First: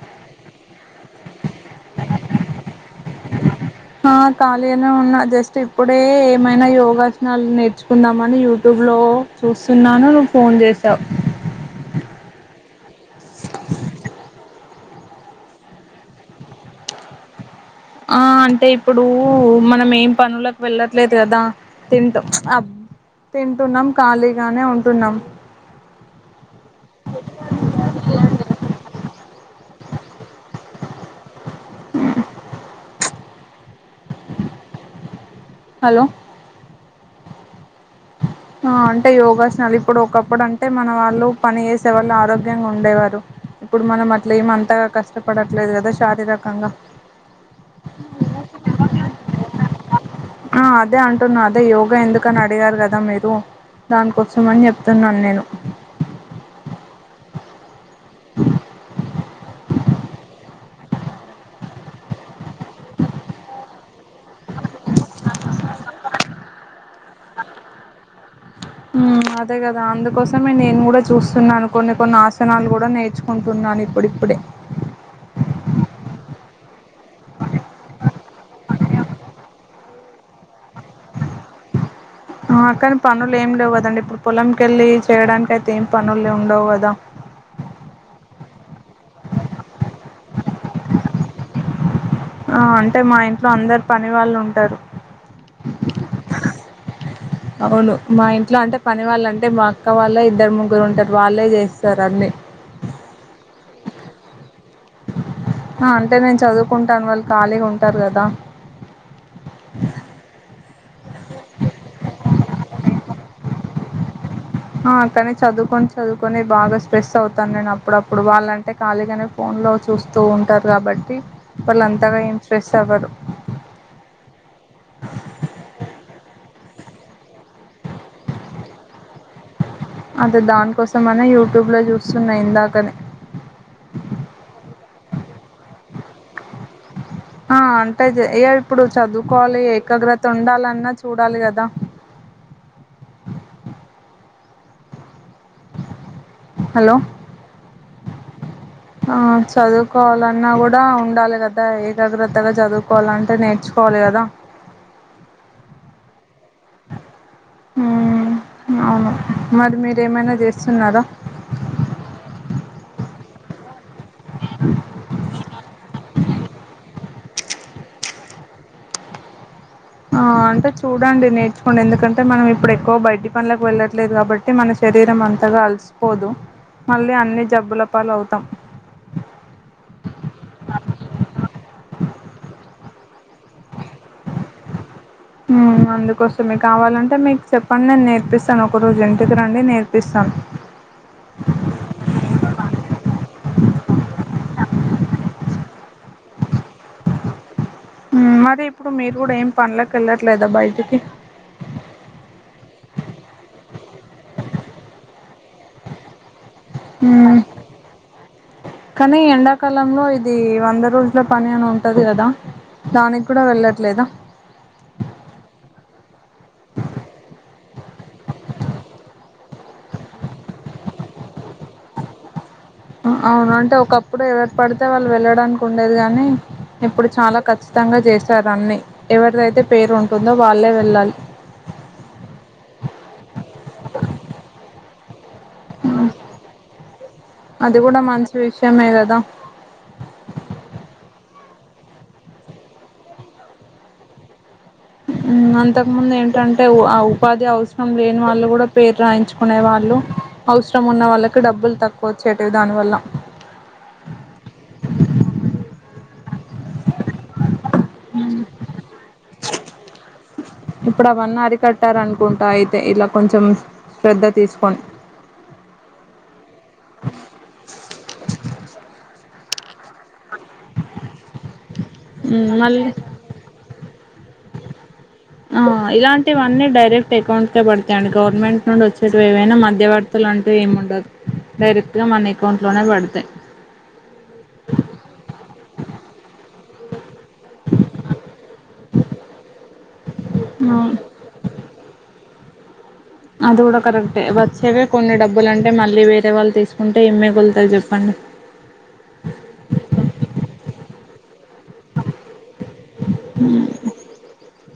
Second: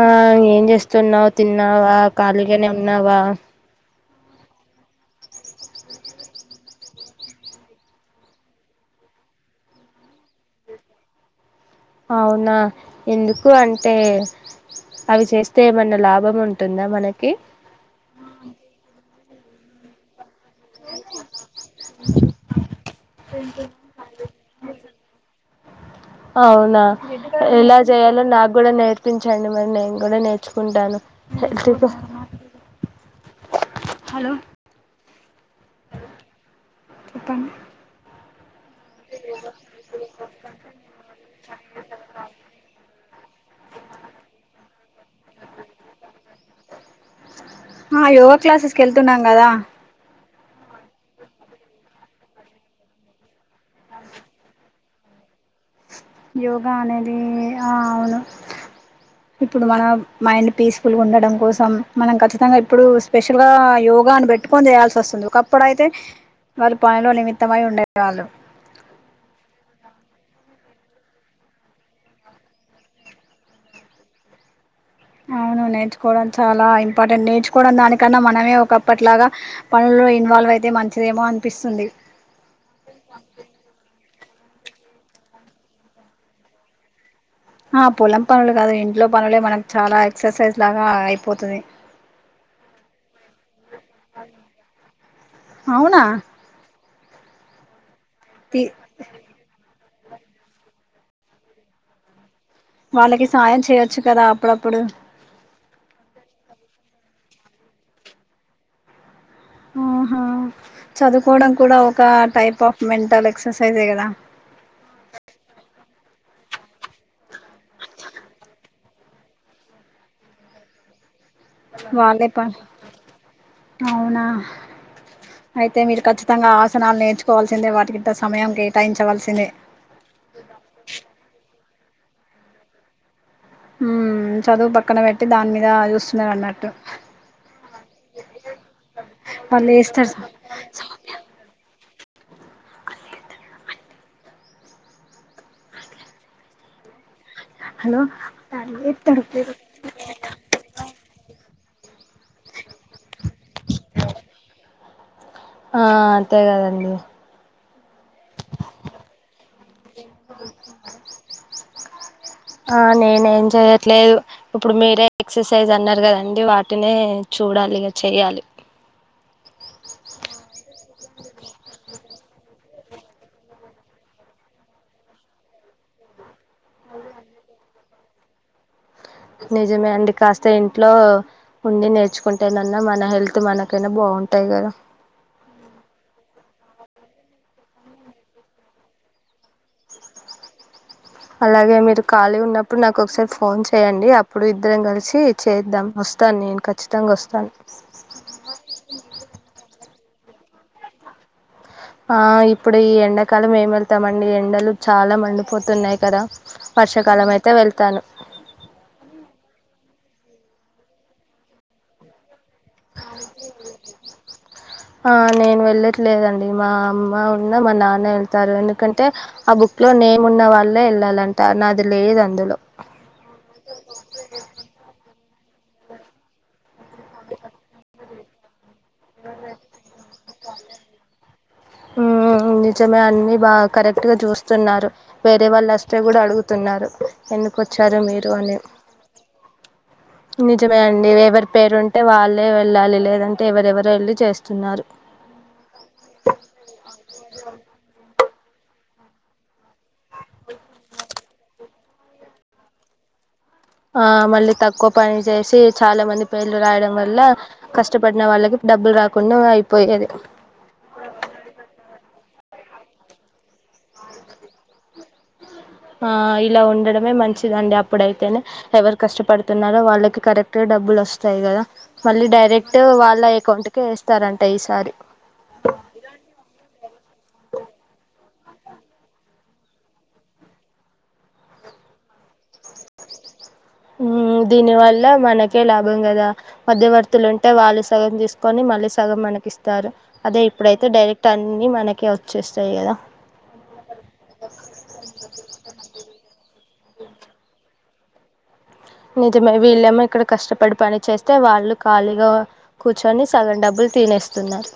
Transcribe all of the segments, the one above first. ఆ ఏం చేస్తున్నావ్ తిన్నావా ఖళీగానే ఉన్నవా ఆ ఖాళీనే ఉన్నా జస్ట్ ఇప్పుడే ఏమైనా యోగాసనాలు నేర్చుకుందాం అని యూట్యూబ్ లో చూస్తున్నాను నువ్వు ఫోన్ చేసావ్ అవునా ఎందుకు అంటే అవి చేస్తే ఏమన్నా లాభం ఉంటుందా మనకి ఆ అంటే ఇప్పుడు కు మనం ఏం పనులకు వెళ్ళట్లేదు కదా తింటాం ఆ తింటున్నాం ఖాళీగానే ఉంటున్నాం అవునా పించండి మరి నేను కూడా నేర్చుకుంటాను హలో హలో కుపం [inaudible] ఆ అంటే యోగాసనాలు ఇప్పుడు ఒకప్పుడు అంటే మన వాళ్ళు పని చేసే వాళ్ళు ఆరోగ్యంగా ఉండేవారు ఇప్పుడు మనం అట్లా ఏమ అంతగా కష్టపడట్లేదు కదా శారీరకంగా ఆ యోగా క్లాసెస్కి వెళ్తున్నాం కదా ఆ అదే అంటున్నా అదే యోగా ఎందుకని అడిగారు కదా మీరు దాన్ కోసం అని చేప్ స్తున్నాను నేను యోగా అనేది ఆ అవును ఇప్పుడు మన మైండ్ పీస్ఫుల్గా ఉండడం కోసం మనం ఖచ్చితంగా ఇప్పుడు స్పెషల్గా యోగాను పెట్టుకొని చేయాల్సి వస్తుంది ఒకప్పుడైతే వాళ్ళు పనిలో నిమిత్తమై ఉండేవాళ్ళు ఉమ్ అదే గదా అందుకోసమే నేను కూడా చూస్తున్నాను కొన్ని కొన్ని ఆసనాలు కూడా నేర్చుకుంటున్నాను. ఇప్పుడిప్పుడే అవును నేర్చుకొవడం చాలా ఇంపార్టెంట్ నేర్చుకోవడం దానికన్నా మనమే ఒకప్పట్లాగా పనుల్లో ఇన్వాల్వ్ అయితే మంచిదేమో అనిపిస్తుంది ఆ కాని పనులు ఏం లేవు కదండి ఇప్పుడు పొలం కెళ్ళి చేయడానికి అయితే ఏం పనులు ఉండవు కదా ఆ పొలం పనులు కాదు ఇంట్లో పనులే మనకు చాలా ఎక్సర్సైజ్ లాగా అయిపోతది ఆ అంటే మా ఇంట్లో అందరు పని వాళ్ళు ఉంటరు అవునా అవును మా ఇంట్లో తి అంటే పని వాళ్ళంటే మా అక్క వాళ్ళే ఇద్దరు ముగ్గురు ఉంటరు వాళ్ళే జెస్తారు అన్నీ వాళ్ళకి సాయం చేయొచ్చు కదా అప్పుడప్పుడు ఆ అంటే నేను చదువుకుంటాను వాళ్ళు ఖాళీగా ఉంటారు కదా ఆహా చదువుకోవడం కూడా ఒక టైప్ ఆఫ్ మెంటల్ ఎక్సర్సైజే కదా ఆ కానీ చదువుకొని చదువుకొని బాగా స్ట్రెస్ అవుతాను నేను అప్పుడప్పుడు వాళ్ళంటే ఖాళీగానే ఫోన్ లో చూస్తూ ఉంటారు కాబట్టి వాళ్ళు అంతగా వాళ్ళే ఏం పని స్ట్రెస్ అవ్వరు అవునా అయితే మీరు ఖచ్చి తంగా ఆసనాలు నేర్చుకోవాల్సిందే వాటికింత సమయం కేటాయించవలసిందే అదే దానికోసం అన్ యో ట్యూబ్లో చూసున్నా ఇందాకనే ఉమ్ చదువు పక్కన పెట్టి దాని మీద చూస్తున్నారు అన్నట్టు ఆ అంటే జ ఏ ఇప్పుడు చదువుకోవాలి వాళ్ళు ఏస్తారు ఏకాగ్రత ఉండాలన్నా చూడాలి కదా హలో హలో ఆ ఏత్తడు చదువుకోవాలన్నా కూడా ఉండాలి గాదా ఆ ఏకాగ్రత్తగా చదువుకోవాలంటే నేర్చుకోవాలి కదా ఆ అంతే కదండి మ్మ్ అవును మరి మీరేమైనా చేస్తున్నారా ఆ నేనేం చెయట్లేదు ఇప్పుడు మీరే ఎక్సర్సైజ్ అన్నారు కదండి వాటిని చూడాలి ఇక చెయ్యాలి ఆ అంటే చూడండి నేర్చుకోండి ఎందుకంటే మనం ఇప్పుడు ఎక్కువ బయటి పనులకు వెళ్ళట్లేదు కాబట్టి మన శరీరం అంతగా అలసిపోదు మళ్ళీ అన్ని జబ్బుల పాలు అవుతాం నిజమే అండి కాస్త ఇంట్లో ఉండి నేర్చుకుంటేనన్నా మన హెల్త్ మనకైనా బాగుంటాయి కదా మ్మ్ అందుకోసమే కావాలంటే మీకు చెప్పండి నేను నేర్పిస్తాను ఒక రోజు ఇంటికి రండి నేర్పిస్తాను అలాగే మీరు ఖాళీ ఉన్నప్పుడు నాకు ఒకసారి ఫోన్ చేయయండి అప్పుడు ఇద్దరం కలిసి చేద్దాం వస్తాను నేను ఖచ్చితంగా వస్తాను మరి ఇప్పుడు మీరు కూడా ఏం పనలే ఏళ్లట్లేదా బయటకి ఆ ఇప్పుడు ఈ ఎండాకాలం ఏం వెళ్తామండి ఎండలు చాలా మండిపోతున్నాయి కదా వర్షాకాలం ఉమ్ అయితే వెళ్తాను కాలంలో ఇది వంద రోజుల పని అని ఉంటది కదా దానికి కూడా వెళ్ళట్లేదా ఆ నేను వెళ్ళట్లేదండి మా అమ్మ ఉన్న మా నాన్న వెళ్తారు ఎందుకంటే ఆ బుక్ లో నేము ఉన్న వాళ్ళే వెళ్ళాలంటారు నాది లేదు అందులో అవును అంటే ఒకప్పుడు ఎవరు పడితే వాళ్ళు వెళ్ళడానికి ఉండేది కాగానీ ఇప్పుడు చాలా కఖచ్చితంగా చేశారు అన్ని ఎవరిదైతే పేరు ఉంటుందో వాళ్ళే వెళ్ళాలి మ్మ్ మ్మ్ మ్మ్ నిజమే అన్ని బాగా కరెక్ట్ గా చూస్తున్నారు వేరే వాళ్ళు వస్తే కూడా అడుగుతున్నారు ఎందుకు అది కూడా వచ్చారు మీరు మంచి అని విషయమే కదా నిజమే అండి ఎవరి పేరుంటే వాళ్ళే వెళ్ళాలి లేదంటే ఎవరెవరు రైళ్లు చేస్తున్నారు అంతకుముందు ఏంటంటే ఉపాధి అవసరం లేని వాళ్ళు కూడా పేరు రాయించుకునే వాళ్ళు అవసరం ఉన్న వాళ్ళకి డబ్బులు తక్కువ వచ్చేటవి దానివల్ల ఆ మళ్ళీ తక్కువ పని చేసి చాలా మంది పేర్లు రాయడం వల్ల కష్టపడిన వాళ్ళకి డబ్బులు రాకుండా అయిపోయేది ఇప్పుడు అవన్నీ అరికట్టారనుకుంటా అయితే ఇలా కొంచెం శ్రద్ధ తీసుకొం ఆ ఇలా ఉండడమే మంచిదండి అప్పుడైతేనే ఎవరు కష్టపడుత న్నార వాళ్ళకి కరెక్ట్ గా డబ్బులు వస్తాయి కదా మళ్ళీ హ్మ్. డైరెక్ట్ మళ్ళీ వాళ్ళ అకౌంట్ క ఎస్త ఇస్తారంటే ఈసారి ఆ ఇలాంటివన్నీ డైరెక్ట్ అకౌంట్ పడతాయండి గవర్నమెంట్ నుండి వచ్చేటవి ఏవైనా మధ్యవర్తలు అంటూ ఏమి ఉండదు డైరెక్ట్ గా మన అకౌంట్ లోనే పడతాయి మ్మ్ దీనివల్ల మనక్ కె లాభం కదా. మధ్యవర్తులు ఉంటే వాళ్ళు సగం తీసుకొని మళ్ళీ సగం మనకి ఇస్తారు. అదే ఇప్పుడైతే డైరెక్ట్ అన్ని మనకే వచ్చేస్తాయి కదా. అది కూడా కరెక్టే. వచ్చేవె కొన్ని డబ్బులు అంటే మల్లి వేరే వాళ్ళు తీసుకుంటే ఎం మిగుల్తది చెప్ పండి నిజమే వీళ్ళమో ఇక్కడ కష్టపడి పని చేస్తే వాళ్ డబ్బులు తినేస్తున్నారు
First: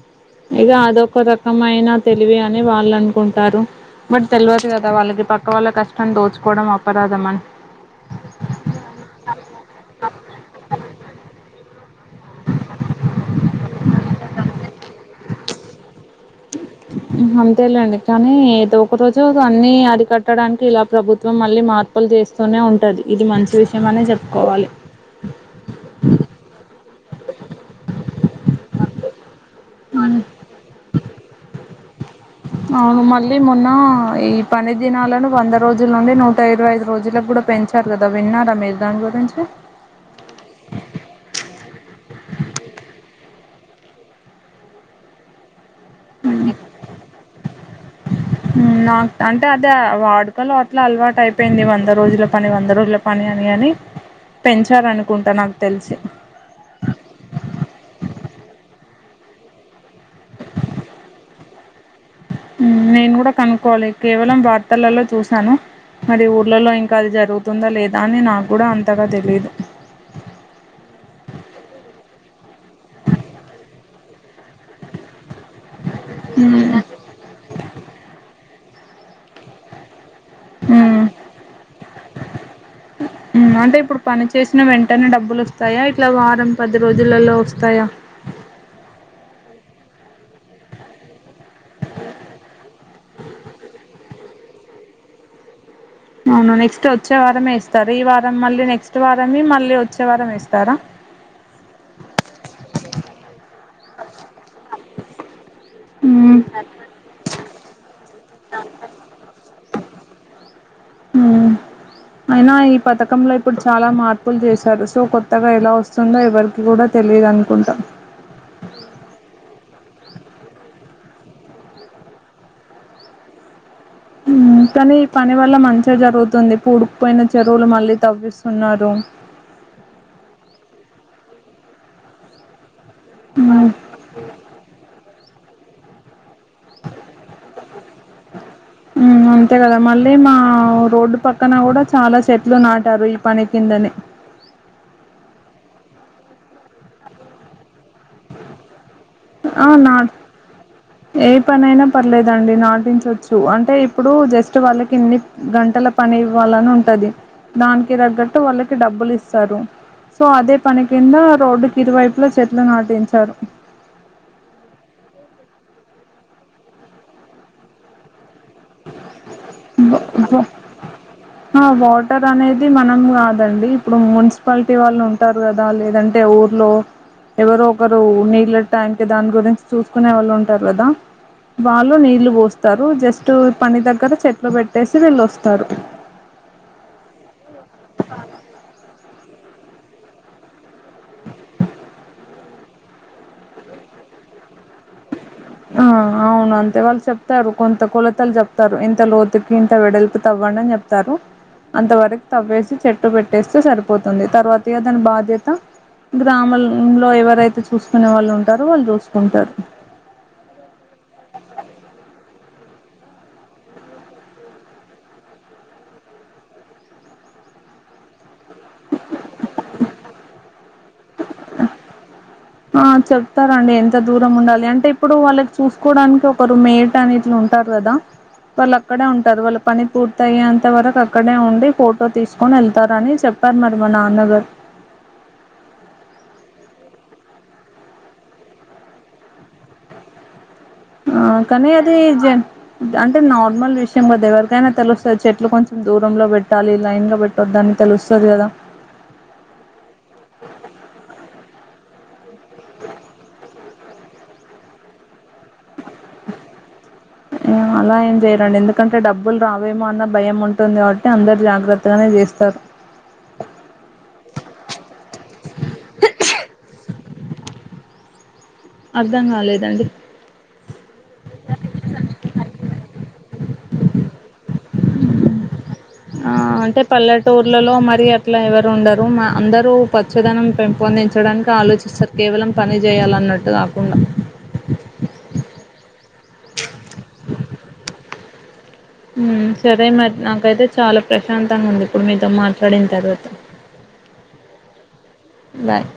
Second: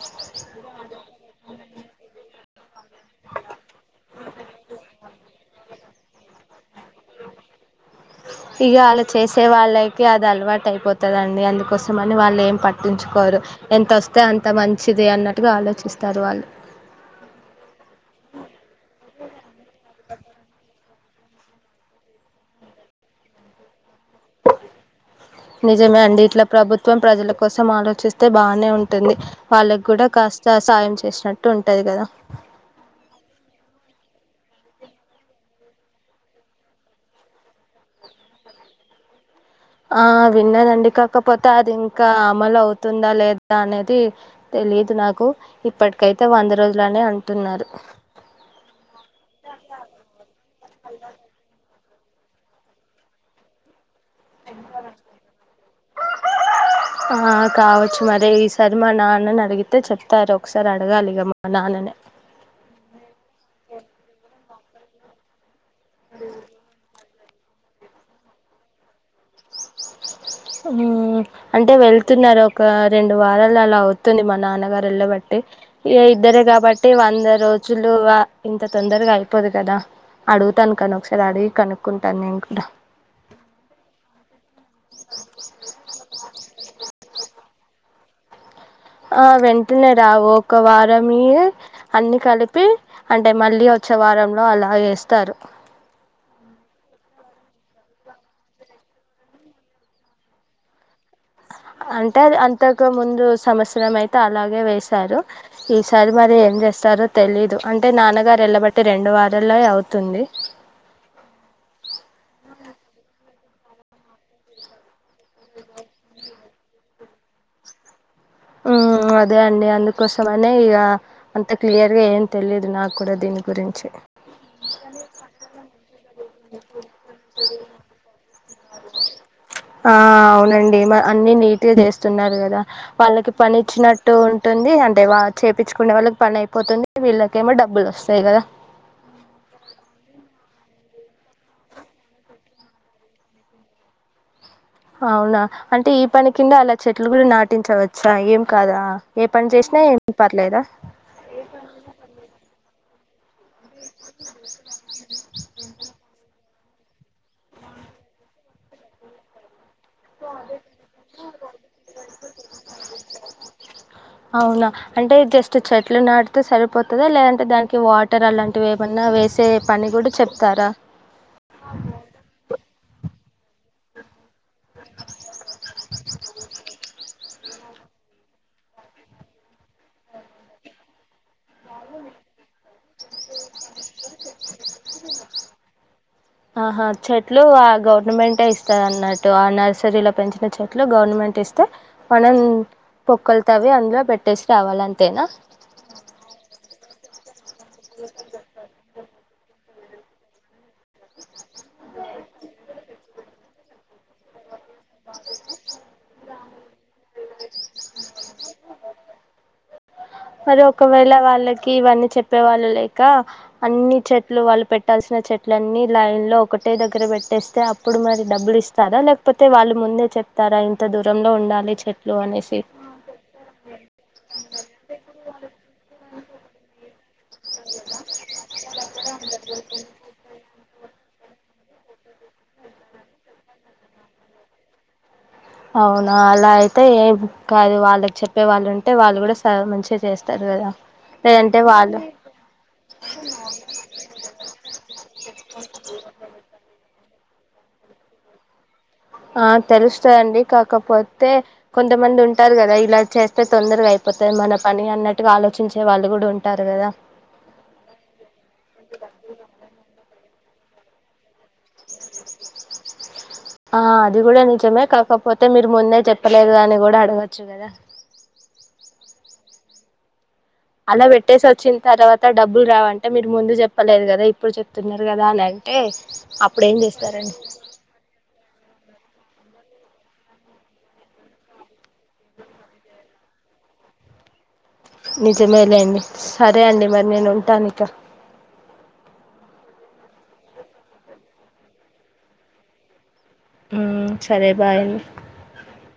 ఇగ అదొక రకమైన తెలివి అని వాళ్ళు అనుకుంటారు. బట్ తెలవదు కదా వాళ్ళకి పక్కవాళ్ళ కష్టాన్ని దోచుకోవడం అపరాదమన్ ఇగ ఆళ్ళ చేసే వాళ్ళకి అది అలవాటు అయిపో తదండి అందుకోసం అని వాళ్ళు ఏం పట్టించుకోరు. ఎంత వస్తే అంత మంచిది అన్నట్టుగా ఆలోచిస్తారు వాళ్ళు అంతేలేండి కానీ ఏదో ఒక రోజు అన్ని అరికట్టడానికి ఇలా ప్రభుత్వం మళ్ళీ మార్పులు చేస్తూనే ఉంటది ఇది మంచి విష్ నిజమే అండి ఇట్లా ప్రభుత్వం ప్రజల కోసం ఆలోచిస్తే బానే ఉంటుంది వాళ్ళక్కూడా మన కాస్త సాయం చేసినట్టు ఉంటది కదా అవును మళ్ళీ మొన్న ఈ పని దినాలను వంద రోజుల నుండి నూట ఇరవై ఐదు రోజులకు కూడా పెంచారు కదా విన్నారా మీరు దాని గురించి ఆ విన్నదండి కాకపోతే అది ఇంకా అమలు అవుతుందా లేదా అనేది తెలీదు నాకు ఇప్పటికైతే వంద రోజులనే అంటున్నారు నాక్ అంటే అదే వాడుకలు అట్ల అలవాటు అయిపోయింది వంద రోజుల పని వంద రోజుల పని అని అని పెంచారనుకుంటా నాకు తెలిసి ఆ కావచ్చు మరి ఈసర్ మా నాన్నని అడిగితే చెప్తారు ఒకసారి అడగాలిగా మా నాన్ననె త్తలల్లో చూసాను మరి ఊర్లలొ ఇంక అది జ రుగుతుంద లేదా అని నాకు కూడ అంతగా తెలీదు ఊ అంటే వెళ్తున్నారు ఒక రెండు వారాలు అలా అవుతుంది మా నాన్నగారు వెళ్ళబట్ ట్టి ఇగ ఇద్దరే కాబట్టి వంద రోజులు వా త తొందరగ అయిపోదు కదా అడుగుతాను కానీ ఒకసారి అడిగి కనుక్కుంటాను నేను కూడా టనే డబ్బులు వస్తాయ ఇట్లా వారం పది రోజులలో తయా ఆ వెంటనే రావు ఒక వారమియి అన్ని కలిపి అంటే మళ్ళీ వచ్చే వారంలో అలా వేస్తారు అవును నెక్స్ట్ వచ్చే వారమే ఇస్తారు. ఈ వారం మళ్ళీ నెక్స్ట్ వారంయి మళ్ళీ వచ్చే వారం ఇస్తారా అంటే అది అంతకు ముందు సంవత్సరం అయితే అలాగే వేశారు ఈ సరి మరే ఏం చేస్తారో తెలీదు అంటే నాన్నగారు వెళ్ళబట్టి రెండు వారలె అవుతుంది అయినా ఈ పథకంలో ఇప్పుడు చాలా మార్పులు చేశారు సో కొత్తగా ఎలా వస్తుందో ఎవరికి కూడా తెలీదనుకుంట ఆ అదే అండి అందుకోసమనే ఇగా అంత క్లియర్గా ఏం తెలీదు నాకు కూడా దీని గురించి ఉ కానీ ఈ పని వల్ల మంచ్ చే జరుగుతుంది పూడుకుపోయిన చెరువులు మళ్ళీ తవ్విస్ ఆ అవునండి మా అన్ని నీట్గ చేస్తున్నారు కదా వాళ్ళకి పని ఇచ్చినట్టు ఉంటుంది అంటే వా చేపిచుకునె వాళ్ళకి పని పోతుంది వీళ్ళకేమో డబ్బులు వస్తాయి కదా అంతే కదా మళ్ళీ మా రోడ్డు పక్కన కూడా చాలా చెట్లు నాటారు ఈ పని కిందనే అవునా అంటే ఈ పని కింద అలా చెట్లు కూడా నాటించవచ్చా ఏం కాదా ఏ పని ఆ చేసినా ఏం నాట్ పర్లేదా ఏ పనయినా పర్లేదండి నాటించ చూ అంటే ఇప్పుడు జస్ట్ వాళ్ళకి ఇన్ని గంటల పని వాళ్ళని ఉంటది దానికి తగ్గట్టు వాళ్ళకి డబ్బులు ఇస్తారు సో అదే పని కింద రోడ్డుకి ఇరువైపుల చెట్లు నాటించారు అవునా అంటే జస్ట్ చెట్లు నాటితే సరిపోతదా లేదంటే దానికి వాటర్ అలాంటి ఆ వాటర్ అనేది మనం కాదు అండి ఇప్పుడు మున్సిప పాలిటీ వాళ్ళు ఉంటారు కదా లేదంటే ఊర్లో ఎవరో ఒకరు నీళ్ళ ట్యాంక్ దాని గురించి చూసుకునే వాళ్ళు ఉంటారు కదా వాళ్ళు నీళ్లు పోస్తారు జస్ట్ టు పని దగ్గర చెట్లు పెట్టేసి వెళ్ళొస్తారు ఆహా చెట్లు గవర్నమెంటట్ ఇస్తది అన్నట్టు ఆ నర్సరీలో పెంచిన చెట్లు గవర్నమెంట్ ఇస్తే మనం బొక్కలు తవ్వి అందులో పెట్టేసి రావాలి అంతేనా ఆ అవును అంతే వాళ్ళు చెప్తారు కొంత కొలతలు చెప్తారు ఇంత లోతుకి ఇంత వెడల్పు తవ్వ ప్తారు అంత వరకు తవ్వేసి చెట్టు పెట్టేస్తే సరి పోతుంది తర్వాత త దని బాదత [unintelligible] గ్రామం లో ఎవరైతే చూసుకునే వాళ్ళు ఉంటారో వాళ్ళు చూసుకుంటారు మరి ఒకవేళ వాళ్ళకి ఇవన్నీ చెప్పే వాళ్ళు లేక అన్ని చెట్లు వాళ్ళు పెట్టాల్సిన చెట్లన్నీ లైన్ లో ఒకటే దగ్గర పెట్టేస్తే అప్పుడు మరి డబ్బులు ఇస్తారా లేకపోతే వాళ్ళు ముందే చెప్తారా ఇంత దూరంలో ఉండాలి చెట్లు అనేసి ఆ చెప్తారంండి ఎంత దూరం ఉండాలి అంటే ఇప్పుడు వాళ్ళకి చూసుకోవడానికి ఒకరు మేడ్ అనిట్ల ఉంటారు కదా వాళ్ళు అక్కడే ఉంటారు వాళ్ళు పని పూర్త అయ్యేంత ఇంత వరకు అక్కడే ఉండి ఫోటో తీసుకొని వెళ్తారని చెప్పారు మరి మా నాన్నగారు అవునా అలా అయితే ఏమ్ కాదు వాళ్ళకి చెప్పే వాళ్ళు ఉంటే వాళ్ళు కూడాా మంచిగా చేస్తారు కదా ఆ లేదంటే కానీ అది వాళ్ళు జ అంటే నార్మల్ విషయం కదా ఎవరికైనా తెలుస్తది చెట్లు కొంచెం దూరంలో పెట్టాలి లైన్ లో పెట్ట దాని తెలుస్తుంది కదా ఆ తెలుస్తాధండి కాకపోతే కొంతమంది ఉంటారు కదా ఇలా చేస్తే తొందరగా అయిపోతది మన పని అన్నట్ అలా ఏం చేయరండి ఎందుకంటే డబ్బులు రావేమో అన్న భయం ఉంటు ఉంటుంది కాబట్టి అందరు జాగ్రత్తగానే చేస్తారు ఆ అది కూడా నిజమే కాకపోతే మీరు ముందే చెప్పలేదు అని కూడా అడగచ్చు కదా అర్థం కాలేదండి అలా పెట్టేసి వచ్చిన తర్వాత డబ్బులు రావంటే మీరు ముందు చెప్పలేదు కదా ఇప్పుడు చెప్తున్నారు కదా అని ఆ అప్పుడు ఏం అంటే చేస్తారండి పల్లెటూర్లలో మరి అట్లా ఎవరు ఉండరు మా అందరూ పచ్చదనం పెంపొందించడానికి ఆలోచిస్తారు కేవలం పని చేయాలన్నట్టు కాకుండా ని అయితమే లేండి సరే అండి మరి నేను ఉంటాను ఇక హ్ సరే మరి నాకైతే చాలా ప్రశాంతంగా ఉంది ఇప్పుడు మీతో మాట్లాడిన తర్వాత ఉ సరే బాయ్ బాయ్